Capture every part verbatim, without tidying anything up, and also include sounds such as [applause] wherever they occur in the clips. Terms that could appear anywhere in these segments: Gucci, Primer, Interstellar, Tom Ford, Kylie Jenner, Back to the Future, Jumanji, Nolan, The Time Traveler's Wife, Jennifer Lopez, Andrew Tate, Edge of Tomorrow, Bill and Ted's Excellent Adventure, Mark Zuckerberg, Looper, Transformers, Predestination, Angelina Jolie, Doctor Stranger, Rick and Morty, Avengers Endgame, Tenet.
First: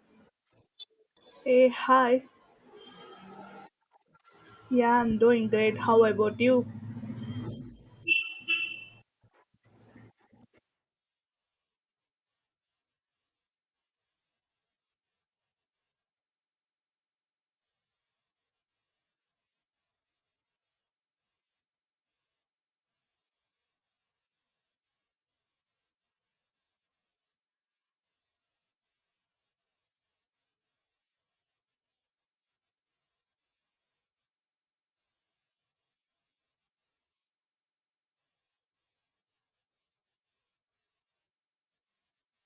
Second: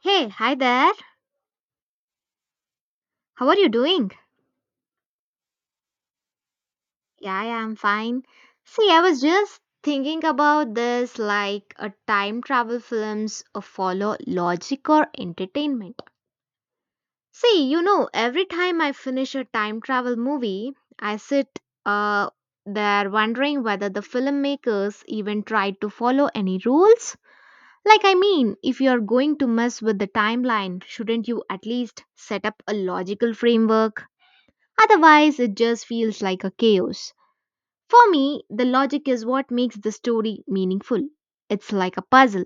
Hey, hi there. Hey, hi. How are you doing? Yeah, I'm doing great. How about you? Yeah, yeah, I'm fine. See, I was just thinking about this like a time travel films uh, follow logic or entertainment. See, you know, every time I finish a time travel movie, I sit uh there wondering whether the filmmakers even tried to follow any rules. Like, I mean, if you're going to mess with the timeline, shouldn't you at least set up a logical framework? Otherwise, it just feels like a chaos. For me, the logic is what makes the story meaningful. It's like a puzzle.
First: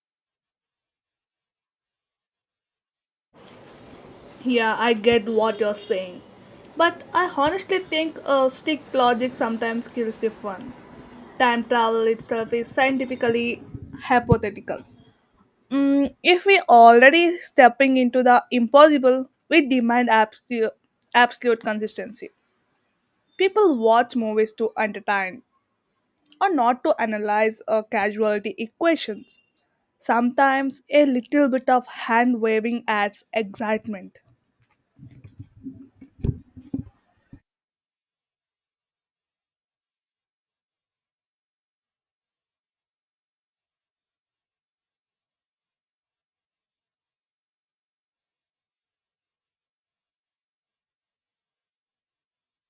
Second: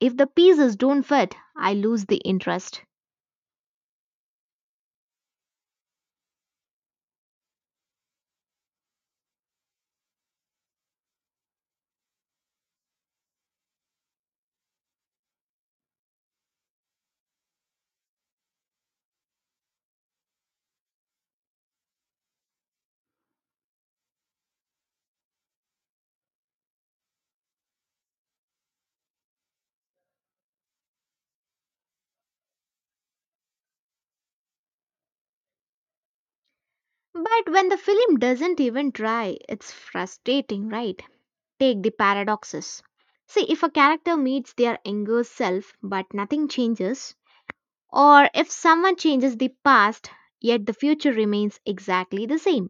If the pieces don't fit, I lose the interest. Yeah, I get what you're saying. But I honestly think uh, strict logic sometimes kills the fun. Time travel itself is scientifically hypothetical. Mm, if we already stepping into the impossible, we demand absolute, absolute consistency. People watch movies to entertain or not to analyze uh, casualty equations. Sometimes a little bit of hand waving adds excitement. But when the film doesn't even try, it's frustrating, right? Take the paradoxes. See, if a character meets their younger self but nothing changes, or if someone changes the past yet the future remains exactly the same.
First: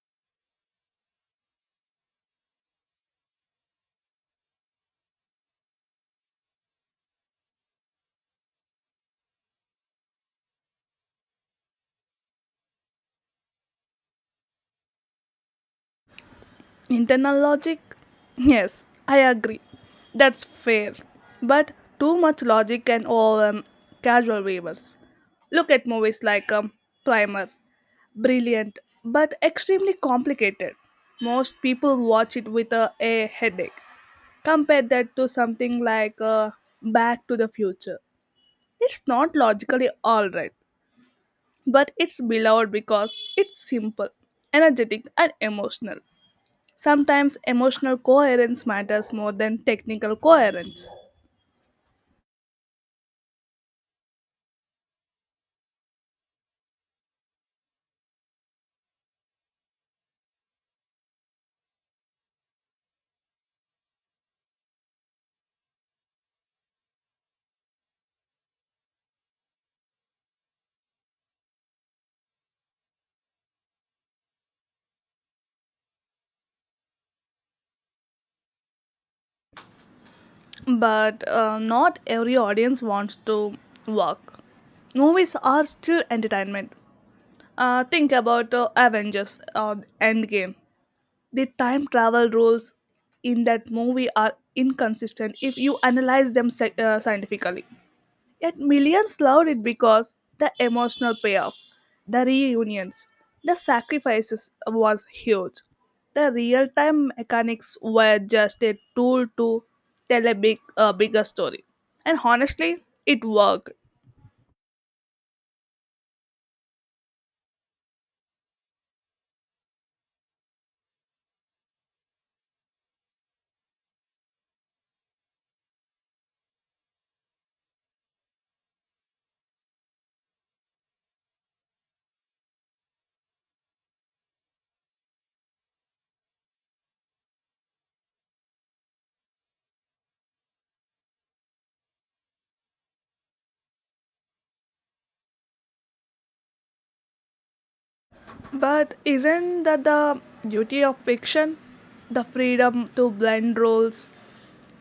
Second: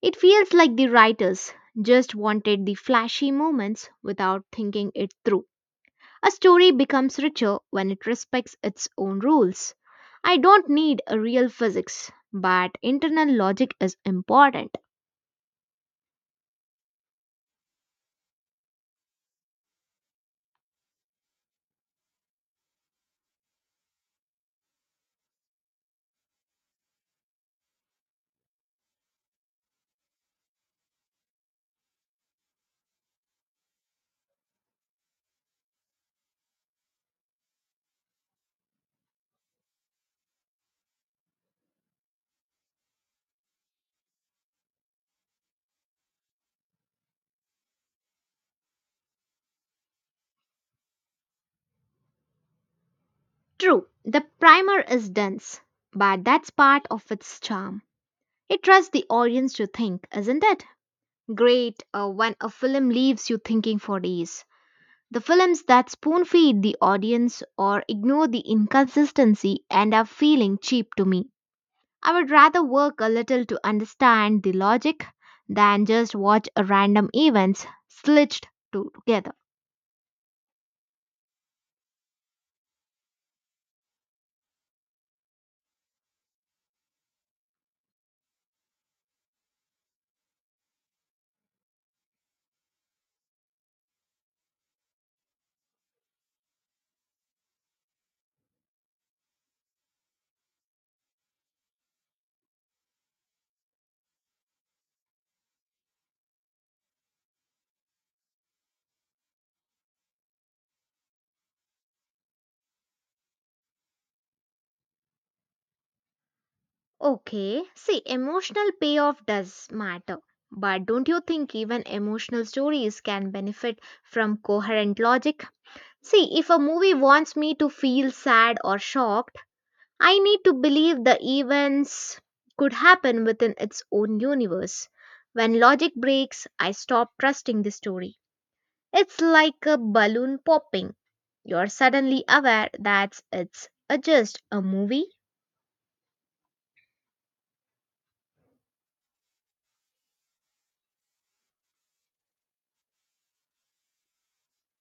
It feels like the writers just wanted the flashy moments without thinking it through. A story becomes richer when it respects its own rules. I don't need a real physics, but internal logic is important. Internal logic? Yes, I agree. That's fair. But too much logic can overwhelm casual viewers. Look at movies like um, Primer. Brilliant, but extremely complicated. Most people watch it with a, a headache. Compare that to something like uh, Back to the Future. It's not logically alright, but it's beloved because it's simple, energetic, and emotional. Sometimes emotional coherence matters more than technical coherence, True, the primer is dense, but that's part of its charm. It trusts the audience to think, isn't it? Great uh, when a film leaves you thinking for days. The films that spoon feed the audience or ignore the inconsistency end up feeling cheap to me. I would rather work a little to understand the logic than just watch a random events slitched to- together. but uh, not every audience wants to work. Movies are still entertainment. Uh, think about uh, Avengers or Endgame. The time travel rules in that movie are inconsistent if you analyze them sci- uh, scientifically. Yet millions loved it because the emotional payoff, the reunions, the sacrifices was huge. The real time mechanics were just a tool to tell a big a bigger story. And honestly, it worked. Okay, see, emotional payoff does matter. But don't you think even emotional stories can benefit from coherent logic? See, if a movie wants me to feel sad or shocked, I need to believe the events could happen within its own universe. When logic breaks, I stop trusting the story. It's like a balloon popping. You're suddenly aware that it's a just a movie. But isn't that the beauty of fiction? The freedom to blend roles.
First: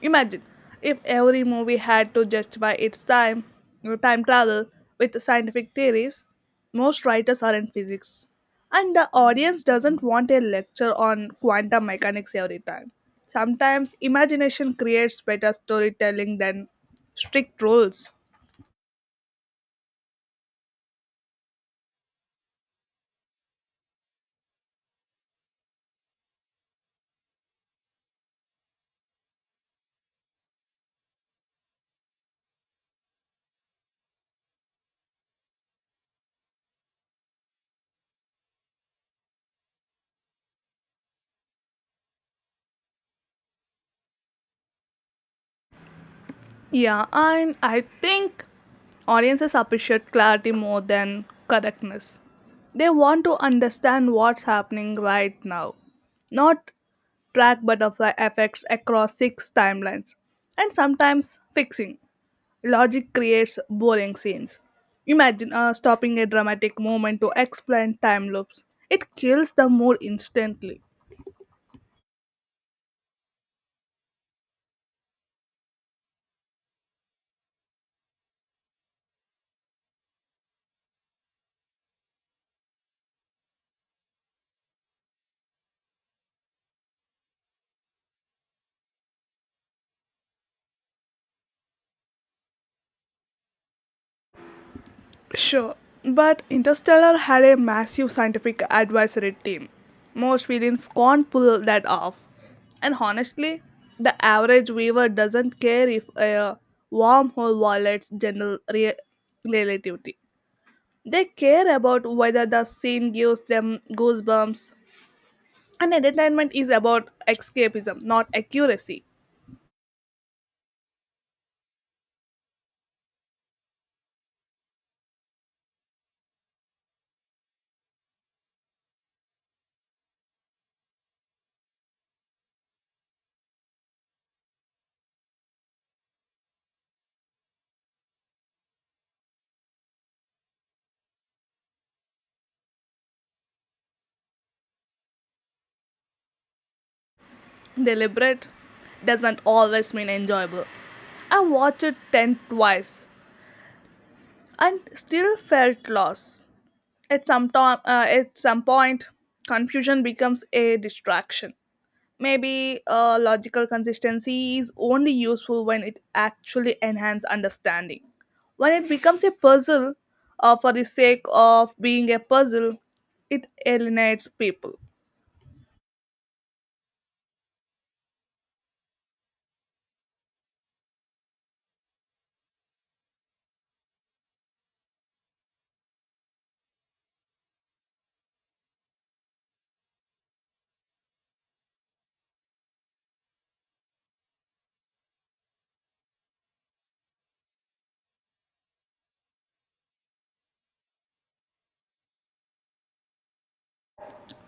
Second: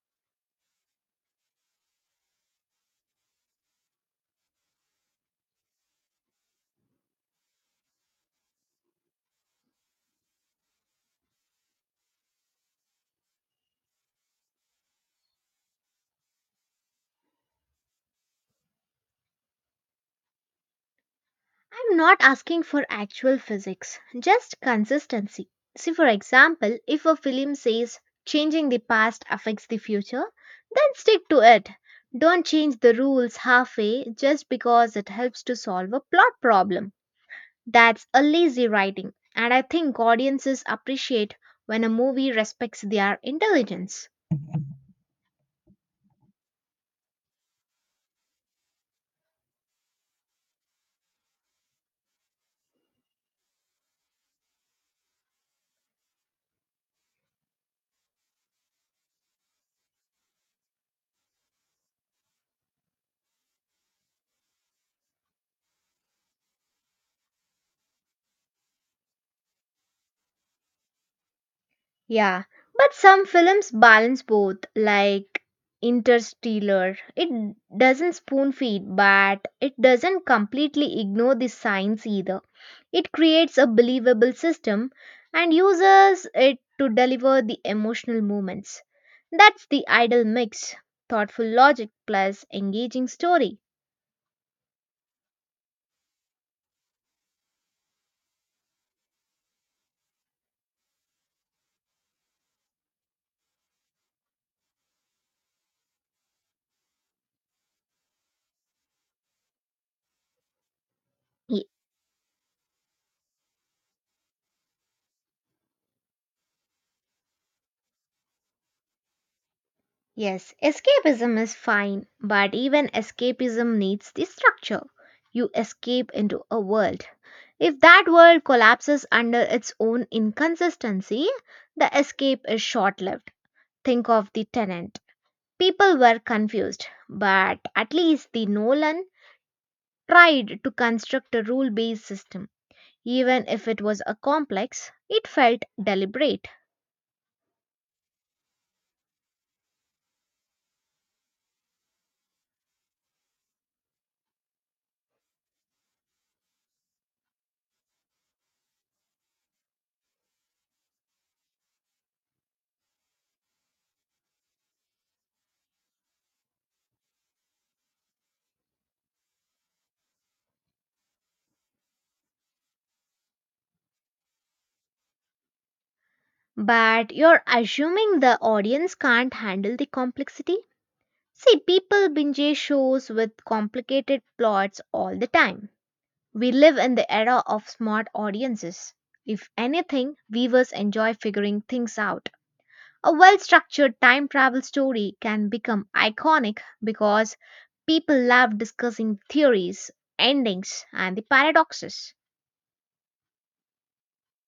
Imagine if every movie had to justify its time, time travel with scientific theories. Most writers are in physics, and the audience doesn't want a lecture on quantum mechanics every time. Sometimes imagination creates better storytelling than strict rules. I'm not asking for actual physics, just consistency. See, for example, if a film says changing the past affects the future, then stick to it. Don't change the rules halfway just because it helps to solve a plot problem. That's a lazy writing, and I think audiences appreciate when a movie respects their intelligence. Yeah, and I think audiences appreciate clarity more than correctness. They want to understand what's happening right now, not track butterfly effects across six timelines, and sometimes fixing. Logic creates boring scenes. Imagine uh, stopping a dramatic moment to explain time loops. It kills the mood instantly. Yeah, but some films balance both, like Interstellar. It doesn't spoon feed, but it doesn't completely ignore the science either. It creates a believable system and uses it to deliver the emotional moments. That's the ideal mix thoughtful logic plus engaging story. Sure, but Interstellar had a massive scientific advisory team. Most films can't pull that off. And honestly, the average viewer doesn't care if a wormhole violates general re- relativity. They care about whether the scene gives them goosebumps. And entertainment is about escapism, not accuracy. Yes, escapism is fine, but even escapism needs the structure. You escape into a world. If that world collapses under its own inconsistency, the escape is short lived. Think of the tenant. People were confused, but at least the Nolan tried to construct a rule based system. Even if it was a complex, it felt deliberate. Deliberate doesn't always mean enjoyable. I watched it ten twice and still felt lost. At some, time, uh, at some point, confusion becomes a distraction. Maybe uh, logical consistency is only useful when it actually enhances understanding. When it becomes a puzzle uh, for the sake of being a puzzle, it alienates people. But you're assuming the audience can't handle the complexity? See, people binge shows with complicated plots all the time. We live in the era of smart audiences. If anything, viewers enjoy figuring things out. A well structured time travel story can become iconic because people love discussing theories, endings, and the paradoxes.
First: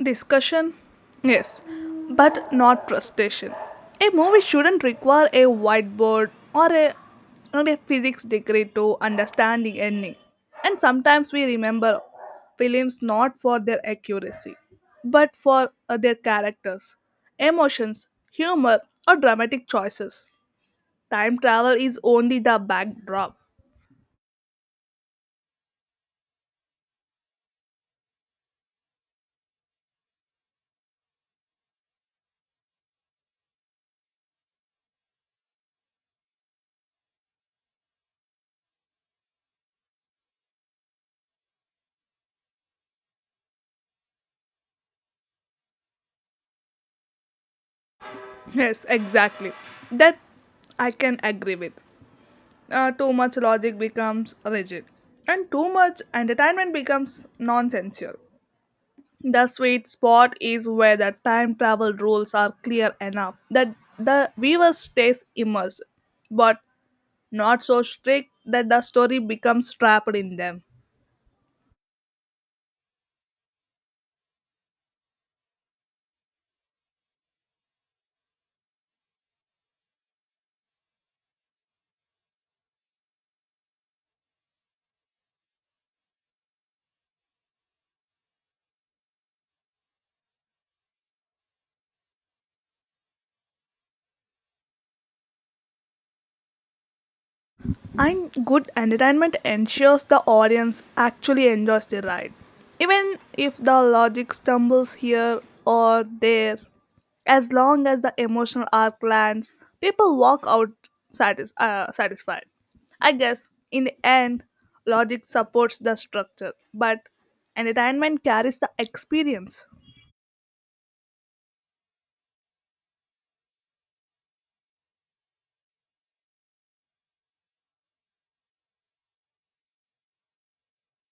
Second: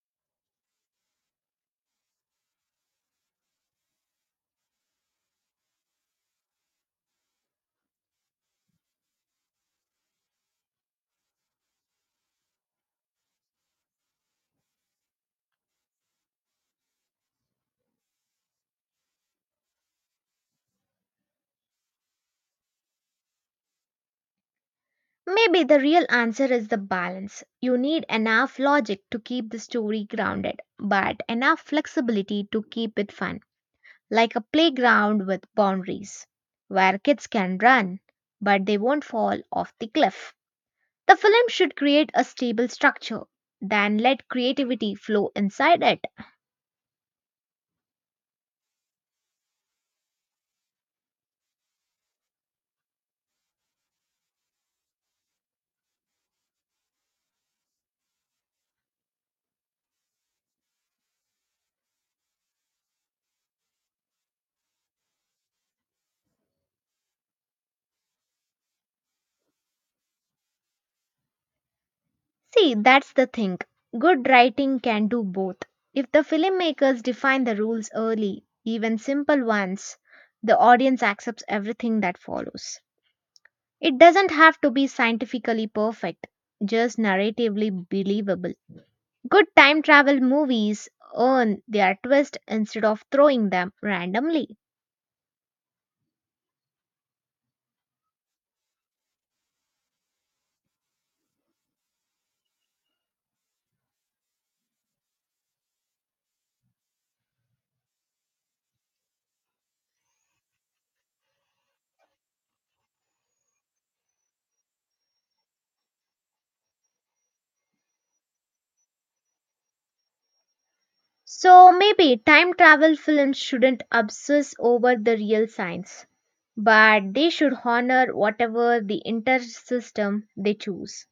Discussion? Yes, but not frustration. A movie shouldn't require a whiteboard or a, not a physics degree to understand the ending. And sometimes we remember films not for their accuracy, but for uh, their characters, emotions, humor, or dramatic choices. Time travel is only the backdrop. Maybe the real answer is the balance. You need enough logic to keep the story grounded, but enough flexibility to keep it fun. Like a playground with boundaries where kids can run but they won't fall off the cliff. The film should create a stable structure, then let creativity flow inside it. Yes, exactly. That I can agree with. Uh, too much logic becomes rigid, and too much entertainment becomes nonsensical. The sweet spot is where the time travel rules are clear enough that the viewer stays immersed, but not so strict that the story becomes trapped in them. See, that's the thing. Good writing can do both. If the filmmakers define the rules early, even simple ones, the audience accepts everything that follows. It doesn't have to be scientifically perfect, just narratively believable. Good time travel movies earn their twist instead of throwing them randomly. And good entertainment ensures the audience actually enjoys the ride. Even if the logic stumbles here or there, as long as the emotional arc lands, people walk out satis- uh, satisfied. I guess in the end, logic supports the structure, but entertainment carries the experience. So maybe time travel films shouldn't obsess over the real science, but they should honor whatever the intersystem they choose.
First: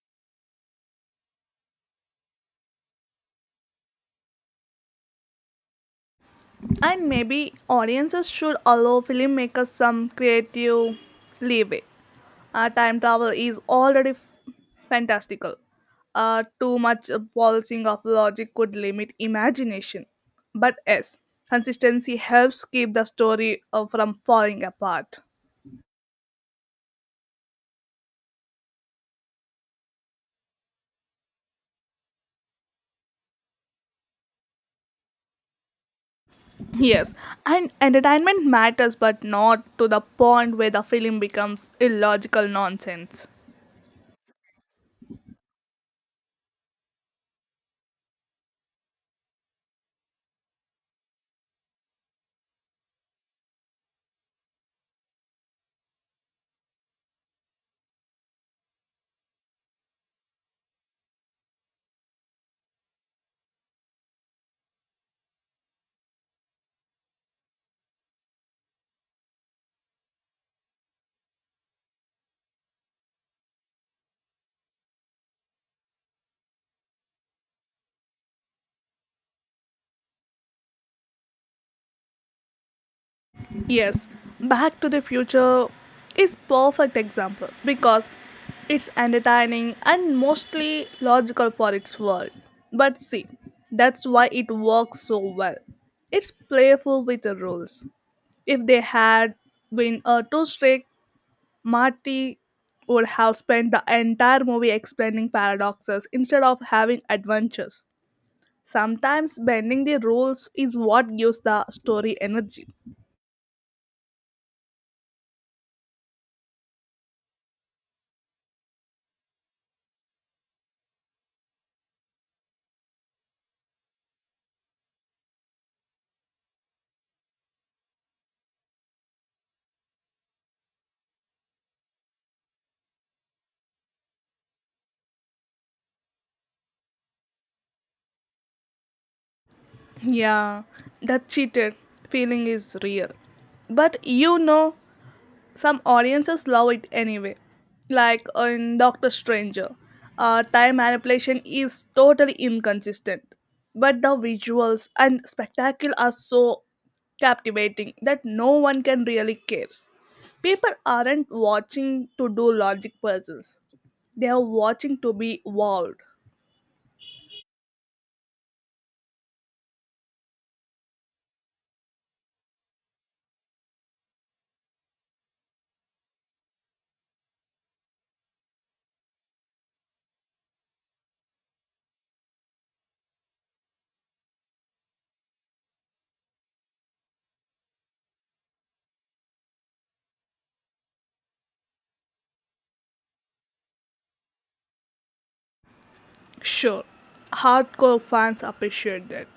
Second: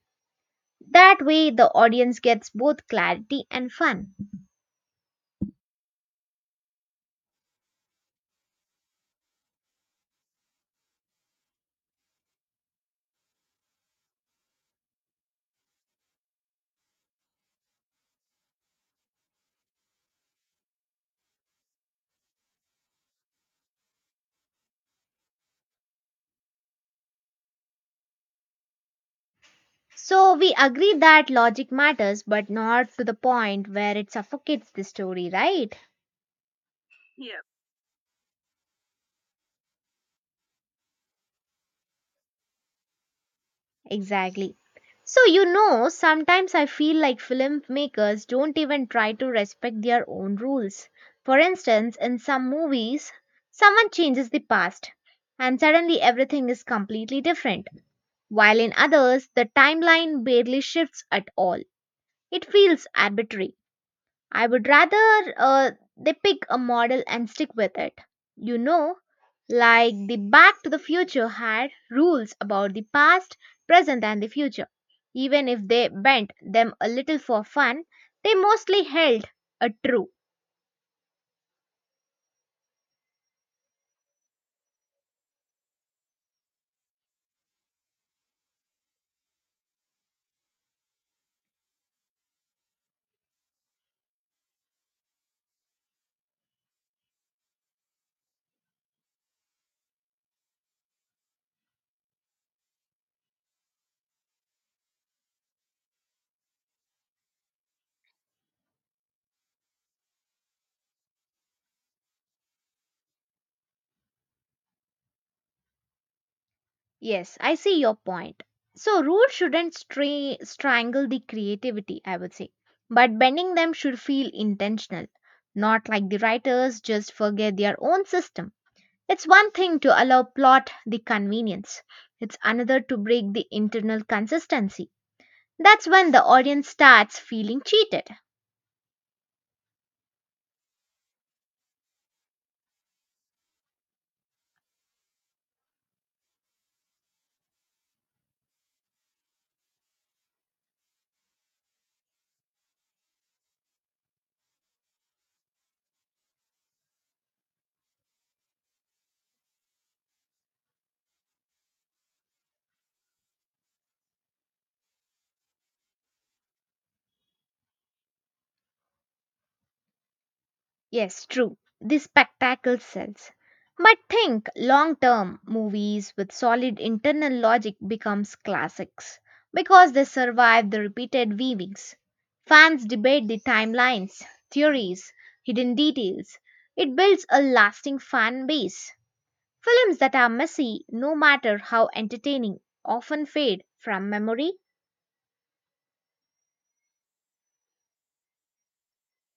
That way, the audience gets both clarity and fun. And maybe audiences should allow filmmakers some creative leeway. Uh, time travel is already f- fantastical. Uh, too much polishing of logic could limit imagination. But yes, consistency helps keep the story uh, from falling apart. So we agree that logic matters, but not to the point where it suffocates the story, right? Yes, and entertainment matters, but not to the point where the film becomes illogical nonsense. Exactly. So, you know, sometimes I feel like filmmakers don't even try to respect their own rules. For instance, in some movies, someone changes the past, and suddenly everything is completely different, while in others, the timeline barely shifts at all. It feels arbitrary. I would rather uh, they pick a model and stick with it. You know, like the Back to the Future had rules about the past, present, and the future. Even if they bent them a little for fun, they mostly held a true. Yes, Back to the Future is perfect example because it's entertaining and mostly logical for its world. But see, that's why it works so well. It's playful with the rules. If they had been a too strict, Marty would have spent the entire movie explaining paradoxes instead of having adventures. Sometimes bending the rules is what gives the story energy. Yes, I see your point. So, rules shouldn't stra- strangle the creativity, I would say. But bending them should feel intentional, not like the writers just forget their own system. It's one thing to allow plot the convenience, it's another to break the internal consistency. That's when the audience starts feeling cheated. Yeah, that cheated feeling is real. But you know, some audiences love it anyway. Like in Doctor Stranger, uh, time manipulation is totally inconsistent. But the visuals and spectacle are so captivating that no one can really cares. People aren't watching to do logic puzzles. They are watching to be wowed. Yes, true, the spectacle sells. But think long term movies with solid internal logic becomes classics because they survive the repeated viewings. Fans debate the timelines, theories, hidden details. It builds a lasting fan base. Films that are messy, no matter how entertaining, often fade from memory. Sure, hardcore fans appreciate that.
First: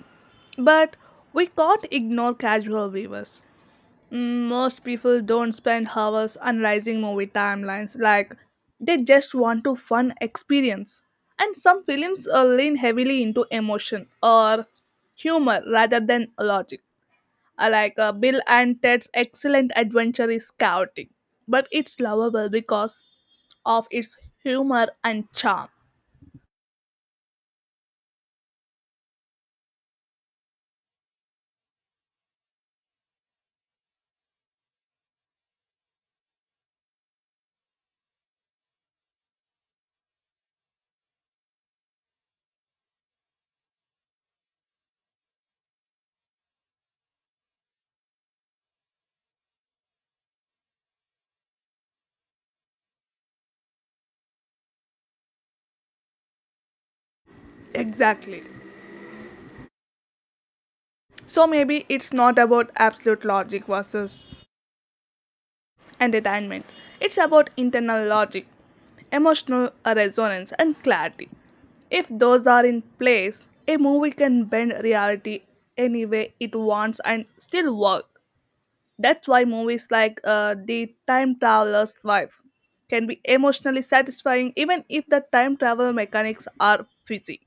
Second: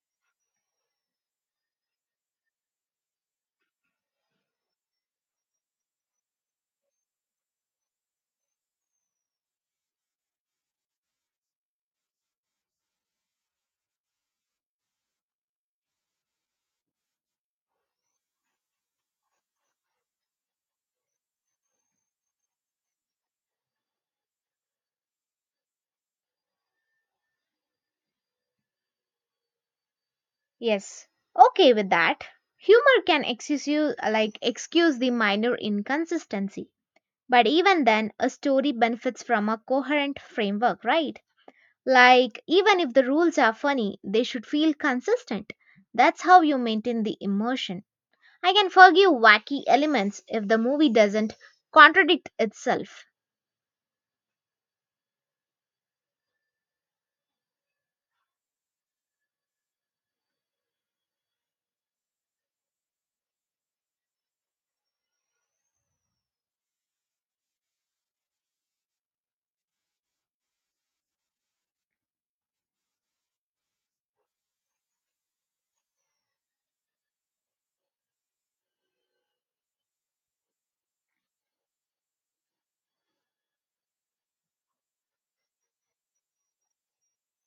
But we can't ignore casual viewers. Mm, Most people don't spend hours analyzing movie timelines, like, they just want to fun experience. And some films uh, lean heavily into emotion or humor rather than logic. Uh, Like uh, Bill and Ted's Excellent Adventure is chaotic, but it's lovable because of its humor and charm. Yes, okay with that. Humor can excuse you, like excuse the minor inconsistency. But even then, a story benefits from a coherent framework, right? Like, even if the rules are funny, they should feel consistent. That's how you maintain the immersion. I can forgive wacky elements if the movie doesn't contradict itself. Exactly. So maybe it's not about absolute logic versus entertainment. It's about internal logic, emotional resonance, and clarity. If those are in place, a movie can bend reality any way it wants and still work. That's why movies like uh, The Time Traveler's Wife can be emotionally satisfying even if the time travel mechanics are fuzzy.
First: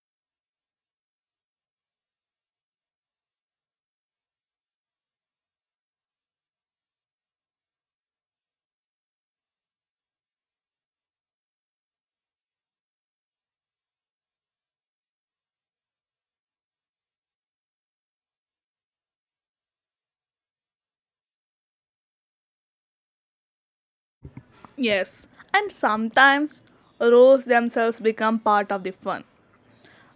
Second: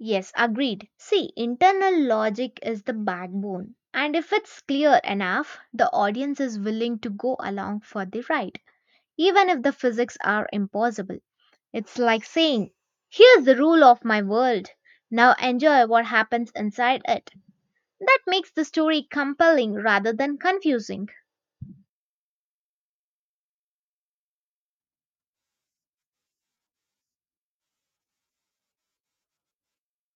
Yes, agreed. See, internal logic is the backbone. And if it's clear enough, the audience is willing to go along for the ride, even if the physics are impossible. It's like saying, here's the rule of my world. Now enjoy what happens inside it. That makes the story compelling rather than confusing. Yes, and sometimes roles themselves become part of the fun.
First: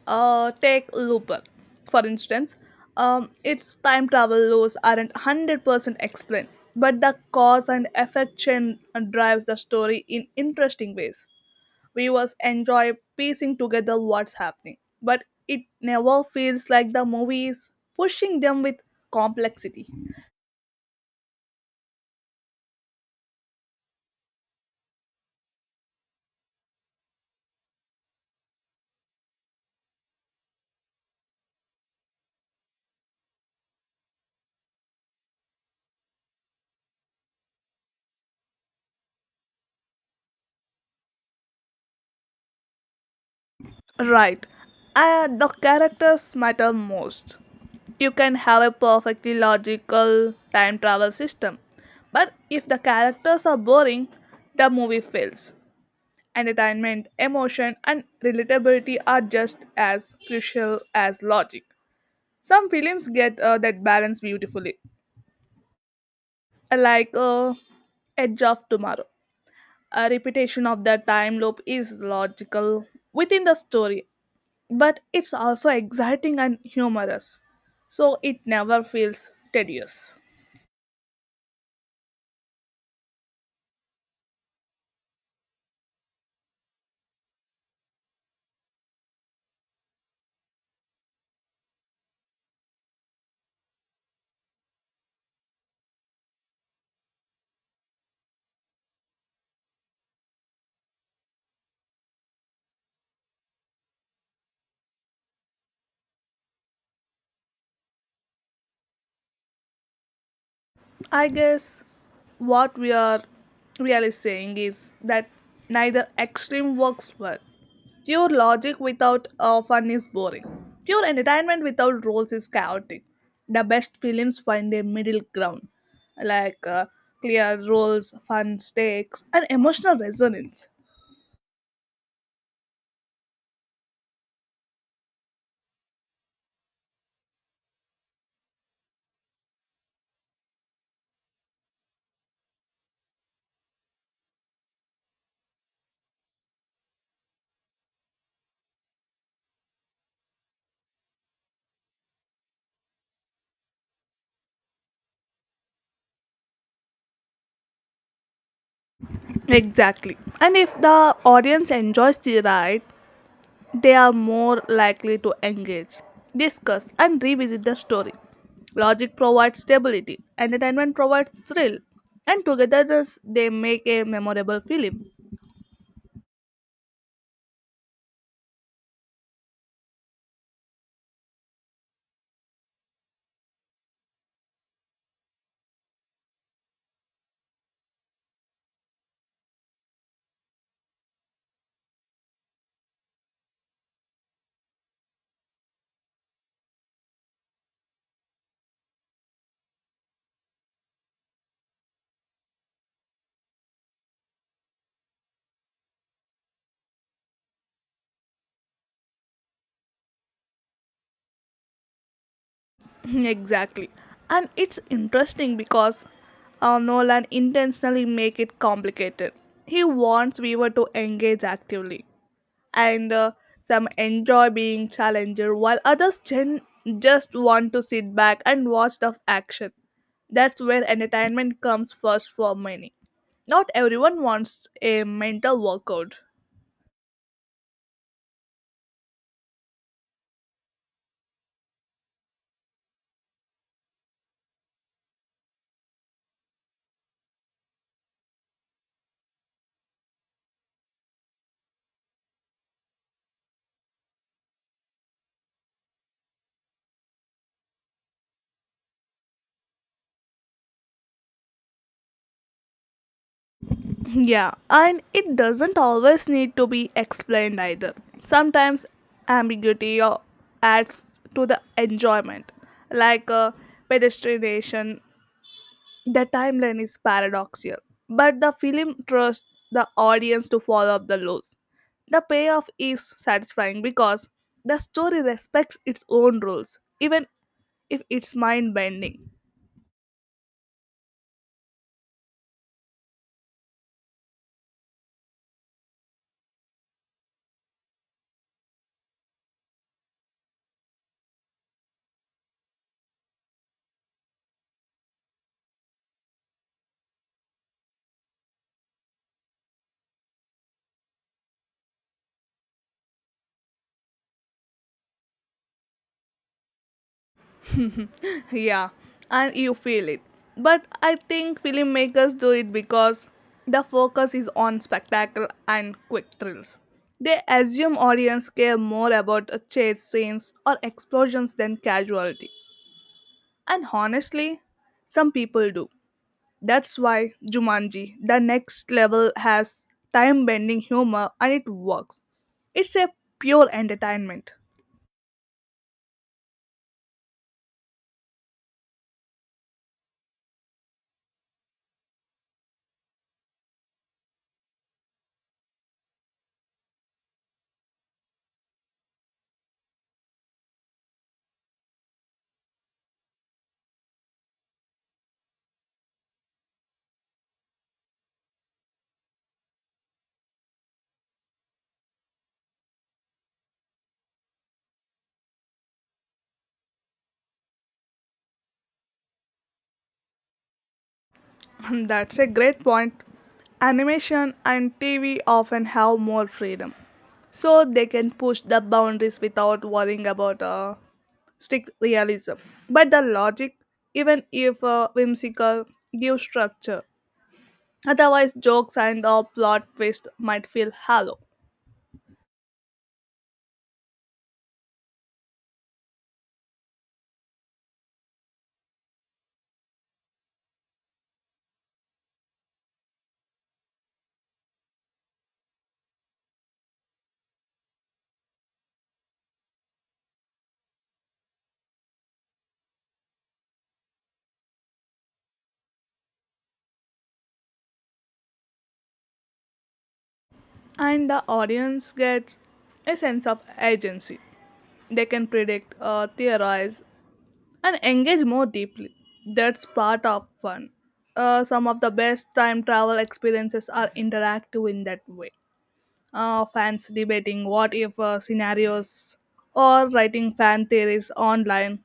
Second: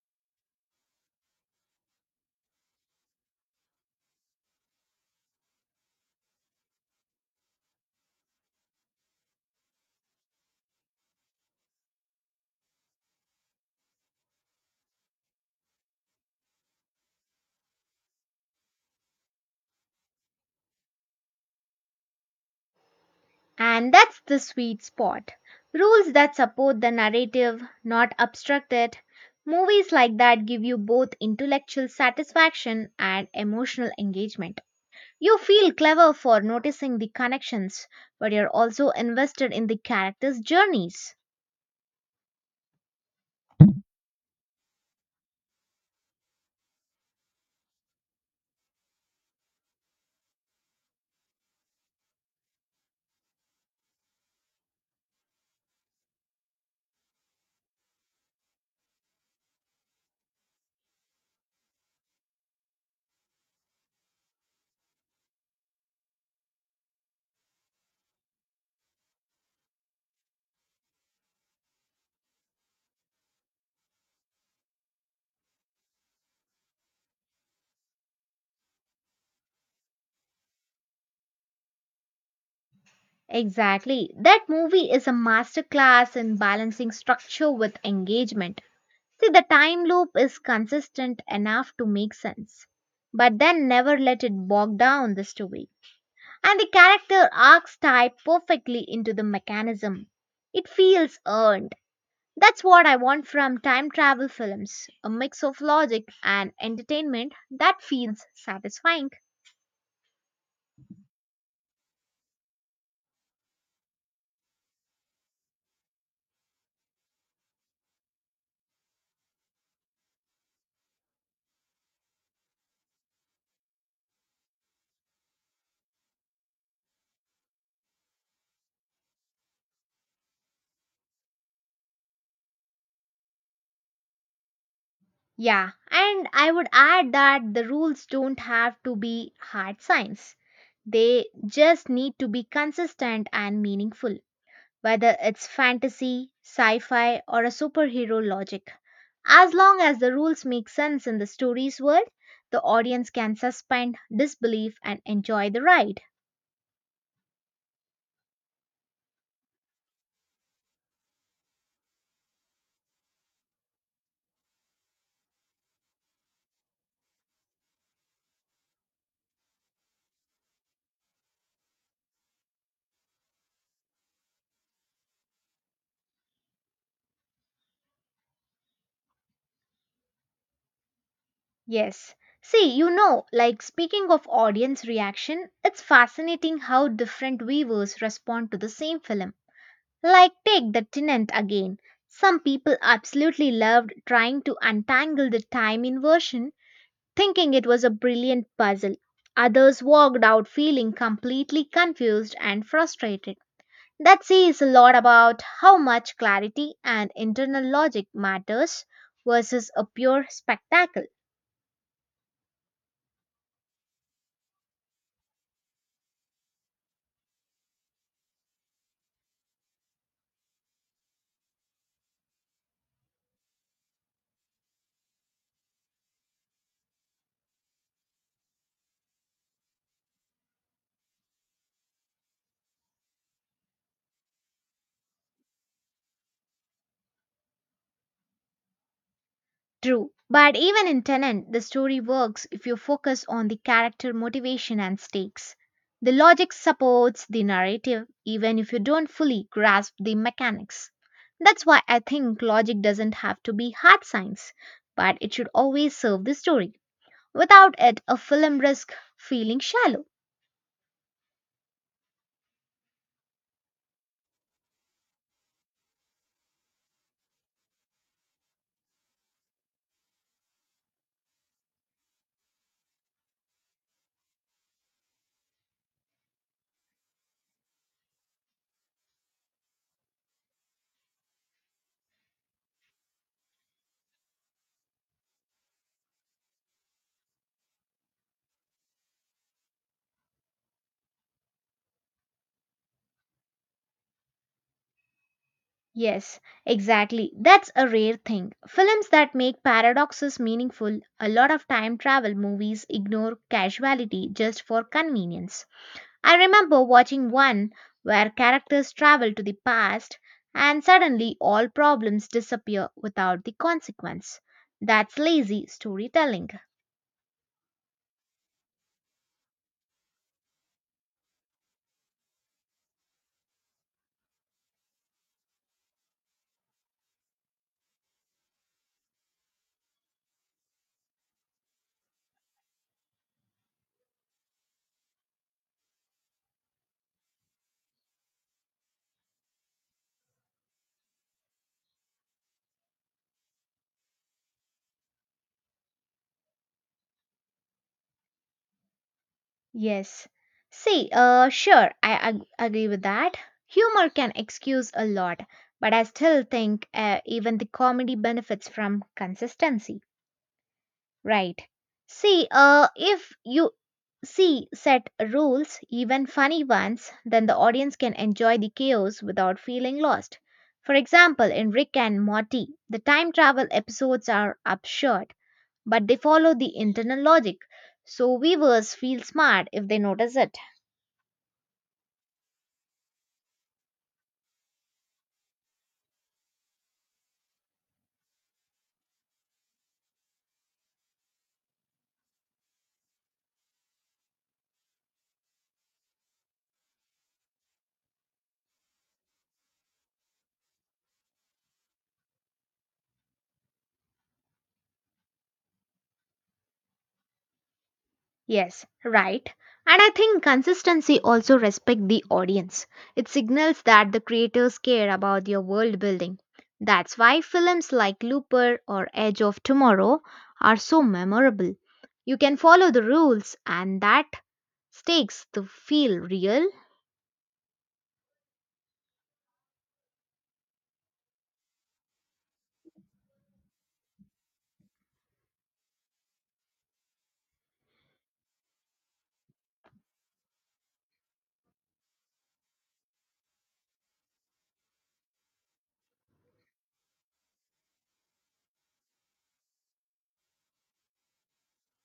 Uh, take Looper, for instance. Um, its time travel laws aren't one hundred percent explained, but the cause and effect chain drives the story in interesting ways. Viewers enjoy piecing together what's happening, but it never feels like the movie is pushing them with complexity. And that's the sweet spot. Rules that support the narrative, not obstruct it. Movies like that give you both intellectual satisfaction and emotional engagement. You feel clever for noticing the connections, but you're also invested in the characters' journeys. Right. Uh, the characters matter most. You can have a perfectly logical time travel system, but if the characters are boring, the movie fails. Entertainment, emotion, and relatability are just as crucial as logic. Some films get uh, that balance beautifully, like uh, Edge of Tomorrow. A repetition of the time loop is logical within the story, but it's also exciting and humorous, so it never feels tedious. Exactly. That movie is a masterclass in balancing structure with engagement. See, the time loop is consistent enough to make sense, but then never let it bog down the story. And the character arcs tie perfectly into the mechanism. It feels earned. That's what I want from time travel films a mix of logic and entertainment that feels satisfying. I guess what we are really saying is that neither extreme works well. Pure logic without uh, fun is boring. Pure entertainment without rules is chaotic. The best films find a middle ground, like uh, clear rules, fun stakes, and emotional resonance. Yeah, and I would add that the rules don't have to be hard science, they just need to be consistent and meaningful. Whether it's fantasy, sci fi, or a superhero logic. As long as the rules make sense in the story's world, the audience can suspend disbelief and enjoy the ride. Exactly. And if the audience enjoys the ride, they are more likely to engage, discuss, and revisit the story. Logic provides stability, entertainment provides thrill, and together thus they make a memorable film. Yes. See, you know, like speaking of audience reaction, it's fascinating how different viewers respond to the same film. Like, take The Tenant again. Some people absolutely loved trying to untangle the time inversion thinking it was a brilliant puzzle. Others walked out feeling completely confused and frustrated. That says a lot about how much clarity and internal logic matters versus a pure spectacle. [laughs] Exactly. And it's interesting because uh, Nolan intentionally make it complicated. He wants viewer to engage actively, and uh, some enjoy being challenged while others gen- just want to sit back and watch the action. That's where entertainment comes first for many. Not everyone wants a mental workout. True, but even in Tenant, the story works if you focus on the character motivation and stakes. The logic supports the narrative even if you don't fully grasp the mechanics. That's why I think logic doesn't have to be hard science, but it should always serve the story. Without it, a film risks feeling shallow. [laughs] Yeah, and it doesn't always need to be explained either. Sometimes ambiguity or adds to the enjoyment, like uh, pedestrianization. The timeline is paradoxical, but the film trusts the audience to follow up the lows. The payoff is satisfying because the story respects its own rules, even if it's mind bending. Yes, exactly. That's a rare thing. Films that make paradoxes meaningful, a lot of time travel movies ignore casuality just for convenience. I remember watching one where characters travel to the past and suddenly all problems disappear without the consequence. That's lazy storytelling. [laughs] Yeah, and you feel it. But I think filmmakers do it because the focus is on spectacle and quick thrills. They assume audience care more about uh, chase scenes or explosions than casualty. And honestly, some people do. That's why Jumanji, the Next Level, has time bending humor and it works. It's a pure entertainment. Yes. See, uh, sure, I ag- agree with that. Humor can excuse a lot, but I still think uh, even the comedy benefits from consistency. Right. See, uh, if you see set rules, even funny ones, then the audience can enjoy the chaos without feeling lost. For example, in Rick and Morty, the time travel episodes are absurd, but they follow the internal logic, so viewers feel smart if they notice it. [laughs] That's a great point. Animation and T V often have more freedom, so they can push the boundaries without worrying about uh, strict realism. But the logic, even if uh, whimsical, gives structure. Otherwise, jokes and uh, plot twists might feel hollow. Yes, right. And I think consistency also respect the audience. It signals that the creators care about your world building. That's why films like Looper or Edge of Tomorrow are so memorable. You can follow the rules and that stakes to feel real. And the audience gets a sense of agency. They can predict, uh, theorize, and engage more deeply. That's part of fun. Uh, some of the best time travel experiences are interactive in that way. Uh, fans debating what if uh, scenarios or writing fan theories online,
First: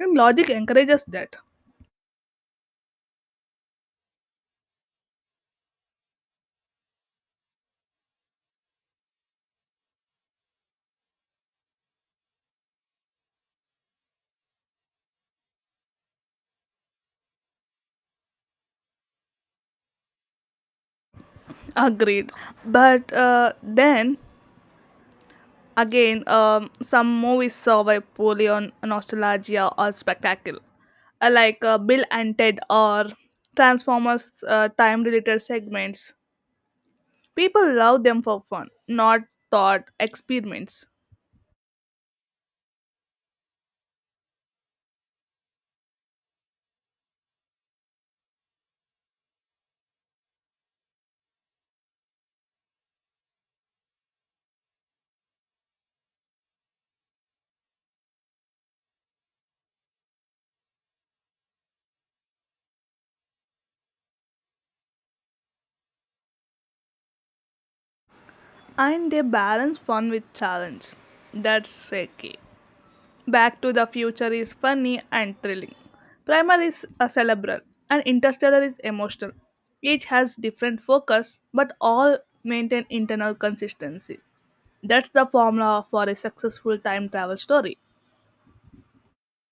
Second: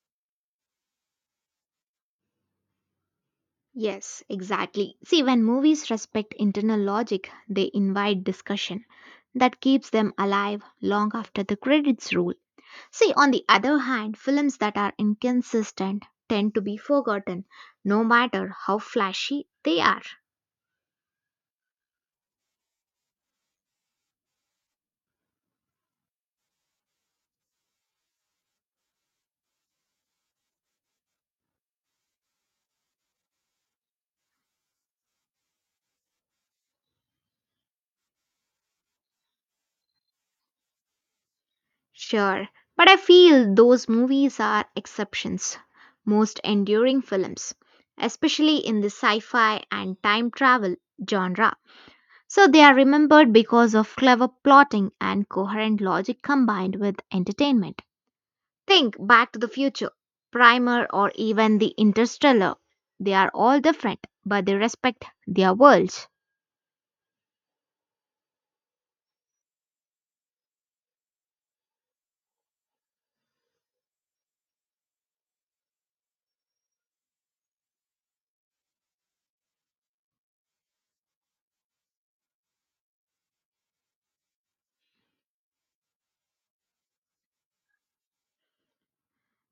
and logic encourages that. Yes, exactly. See, when movies respect internal logic, they invite discussion. That keeps them alive long after the credits roll. See, on the other hand, films that are inconsistent tend to be forgotten, no matter how flashy they are. Agreed. But uh, then again, um, some movies survive poorly on nostalgia or spectacle, uh, like uh, Bill and Ted or Transformers uh, time related segments. People love them for fun, not thought experiments. Sure, but I feel those movies are exceptions. Most enduring films, especially in the sci fi and time travel genre. So they are remembered because of clever plotting and coherent logic combined with entertainment. Think Back to the Future, Primer, or even The Interstellar. They are all different, but they respect their worlds. And they balance fun with challenge. That's okay. Back to the Future is funny and thrilling. Primer is a cerebral, and Interstellar is emotional. Each has different focus, but all maintain internal consistency. That's the formula for a successful time travel story.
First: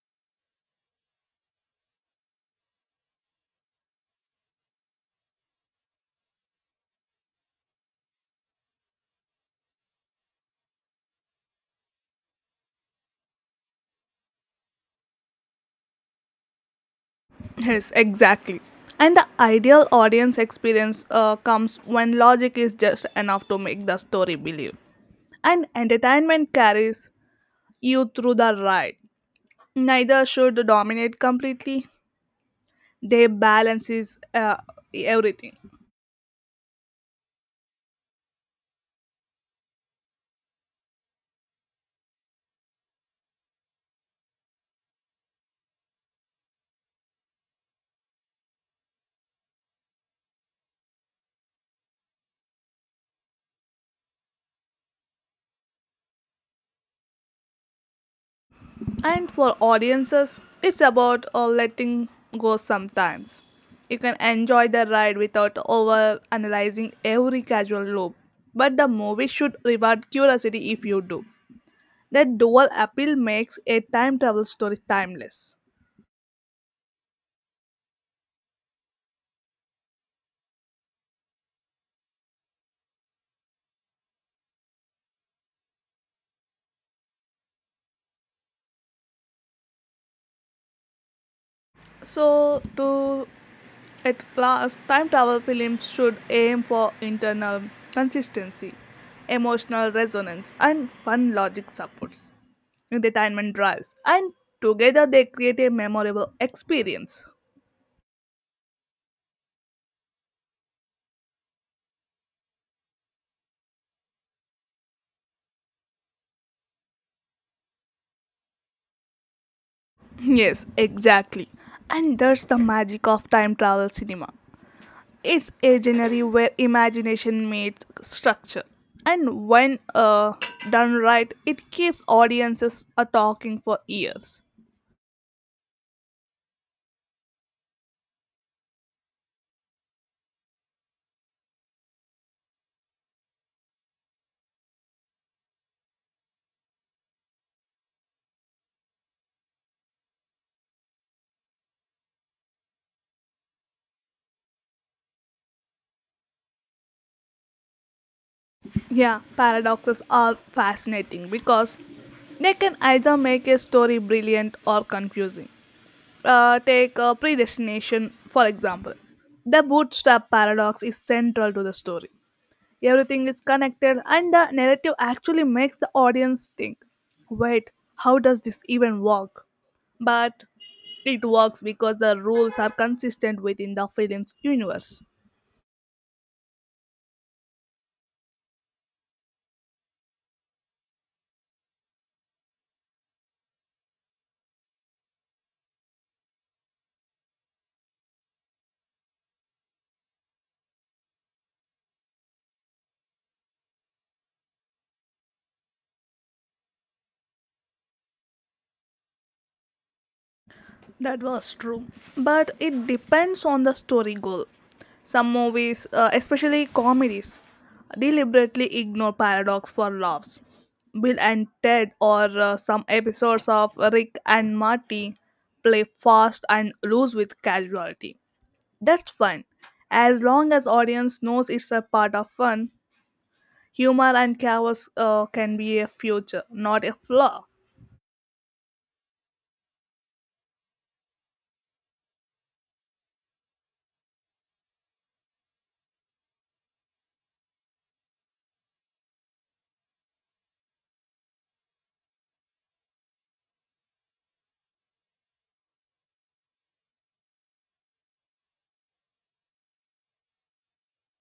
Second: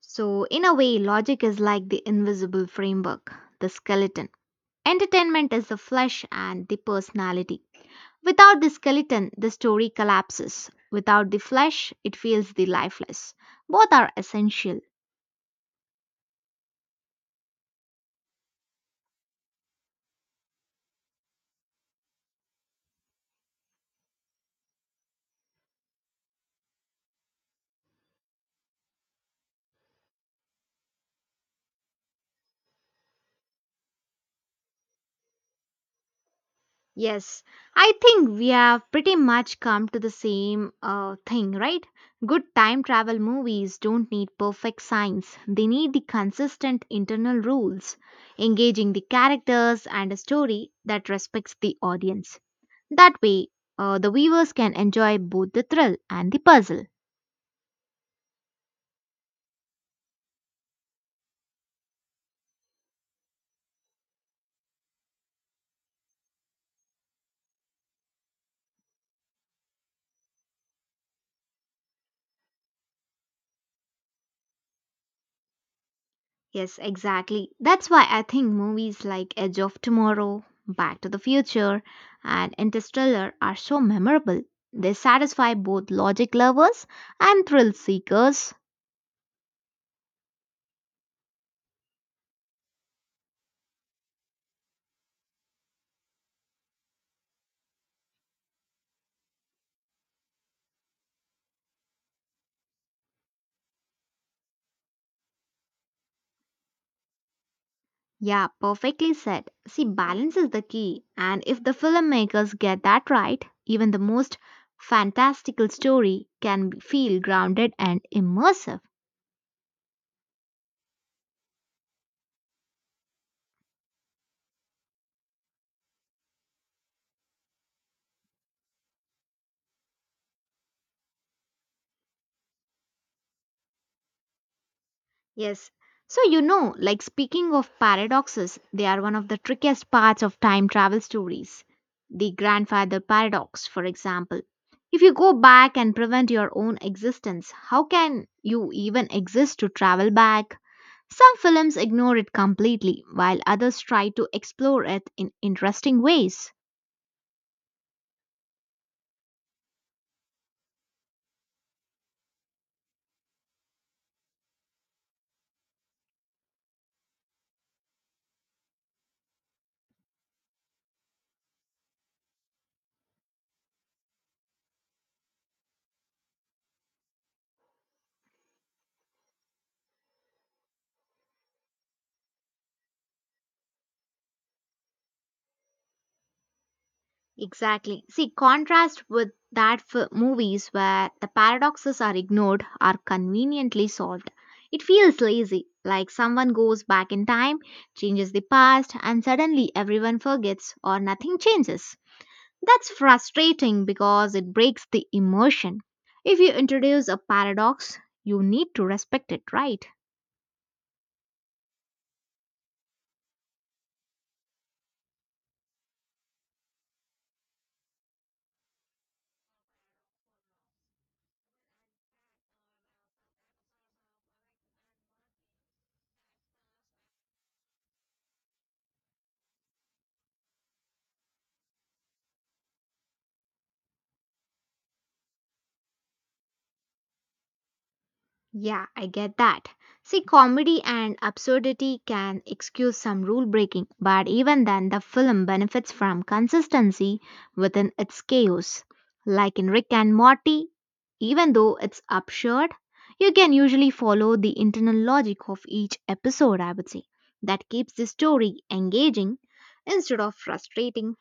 So, in a way, logic is like the invisible framework, the skeleton. Entertainment is the flesh and the personality. Without the skeleton, the story collapses. Without the flesh, it feels the lifeless. Both are essential. Yes, exactly. And the ideal audience experience uh, comes when logic is just enough to make the story believe. And entertainment carries you through the ride. Neither should dominate completely, they balances uh, everything. Yes, I think we have pretty much come to the same uh, thing, right? Good time travel movies don't need perfect science. They need the consistent internal rules, engaging the characters and a story that respects the audience. That way, uh, the viewers can enjoy both the thrill and the puzzle. And for audiences, it's about uh, letting go sometimes. You can enjoy the ride without over analyzing every casual loop. But the movie should reward curiosity if you do. That dual appeal makes a time travel story timeless. Yes, exactly. That's why I think movies like Edge of Tomorrow, Back to the Future, and Interstellar are so memorable. They satisfy both logic lovers and thrill seekers. So, to at last, time travel films should aim for internal consistency, emotional resonance, and fun. Logic supports, entertainment drives, and together they create a memorable experience. Yeah, perfectly said. See, balance is the key, and if the filmmakers get that right, even the most fantastical story can be- feel grounded and immersive. Yes, exactly. And that's the magic of time travel cinema. It's a genre where imagination meets structure. And when uh, done right, it keeps audiences uh, talking for years. Yes. So, you know, like speaking of paradoxes, they are one of the trickiest parts of time travel stories. The grandfather paradox, for example. If you go back and prevent your own existence, how can you even exist to travel back? Some films ignore it completely, while others try to explore it in interesting ways. Yeah, paradoxes are fascinating because they can either make a story brilliant or confusing. Uh, take uh, predestination, for example. The bootstrap paradox is central to the story. Everything is connected, and the narrative actually makes the audience think, wait, how does this even work? But it works because the rules are consistent within the film's universe. Exactly. See, contrast with that for movies where the paradoxes are ignored are conveniently solved. It feels lazy, like someone goes back in time, changes the past, and suddenly everyone forgets or nothing changes. That's frustrating because it breaks the immersion. If you introduce a paradox, you need to respect it, right? That was true. But it depends on the story goal. Some movies, uh, especially comedies, deliberately ignore paradox for laughs. Bill and Ted, or uh, some episodes of Rick and Marty, play fast and loose with casualty. That's fine. As long as audience knows it's a part of fun, humor and chaos uh, can be a future, not a flaw. [laughs] Yeah, I get that. See, comedy and absurdity can excuse some rule breaking, but even then, the film benefits from consistency within its chaos. Like in Rick and Morty, even though it's absurd, you can usually follow the internal logic of each episode, I would say. That keeps the story engaging instead of frustrating.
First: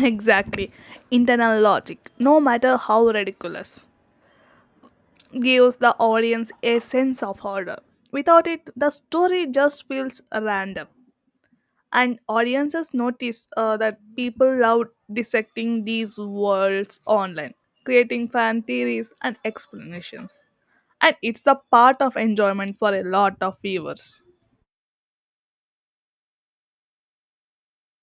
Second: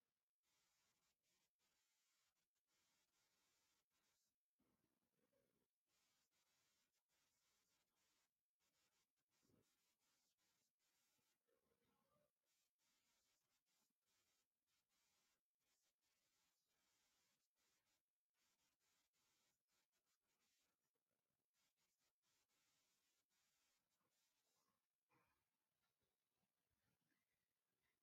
Exactly. Internal logic, no matter how ridiculous, gives the audience a sense of order. Without it, the story just feels random. And audiences notice uh, that people love dissecting these worlds online, creating fan theories and explanations. And it's a part of enjoyment for a lot of viewers.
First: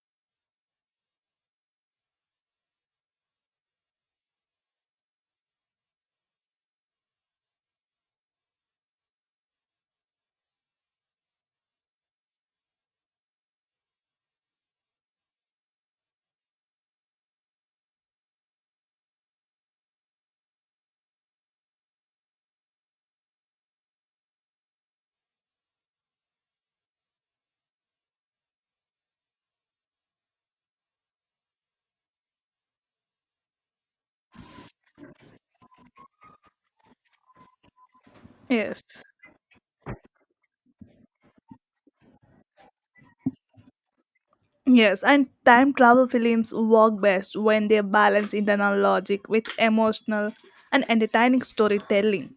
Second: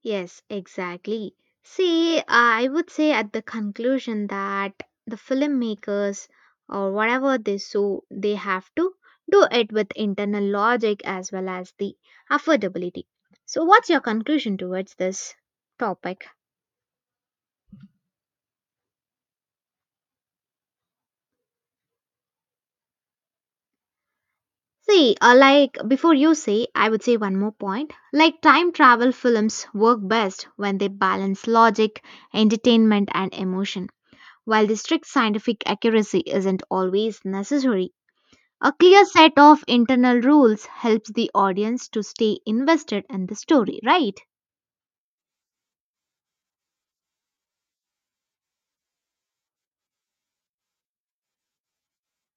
Yes, exactly. See, I would say at the conclusion that the filmmakers or whatever they so they have to do it with internal logic as well as the affordability. So what's your conclusion towards this topic? See, uh, like before you say, I would say one more point. Like time travel films work best when they balance logic, entertainment and emotion. While the strict scientific accuracy isn't always necessary, a Yes. clear set of internal rules helps the audience to stay invested in the story, right? Yes, and time travel films work best when they balance internal logic with emotional and entertaining storytelling.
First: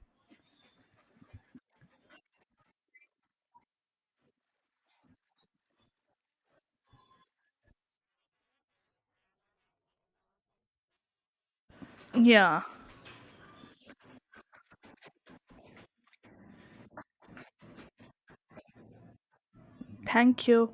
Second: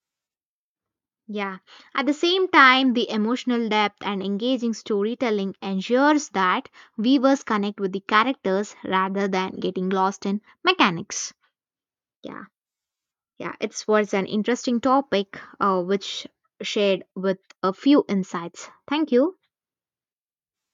Yeah. At the same time, the emotional depth and engaging storytelling ensures that viewers connect with the characters rather than getting lost in mechanics. Yeah. Yeah. Yeah. It's was an interesting topic, uh, which shared with a few insights. Thank you. Thank you.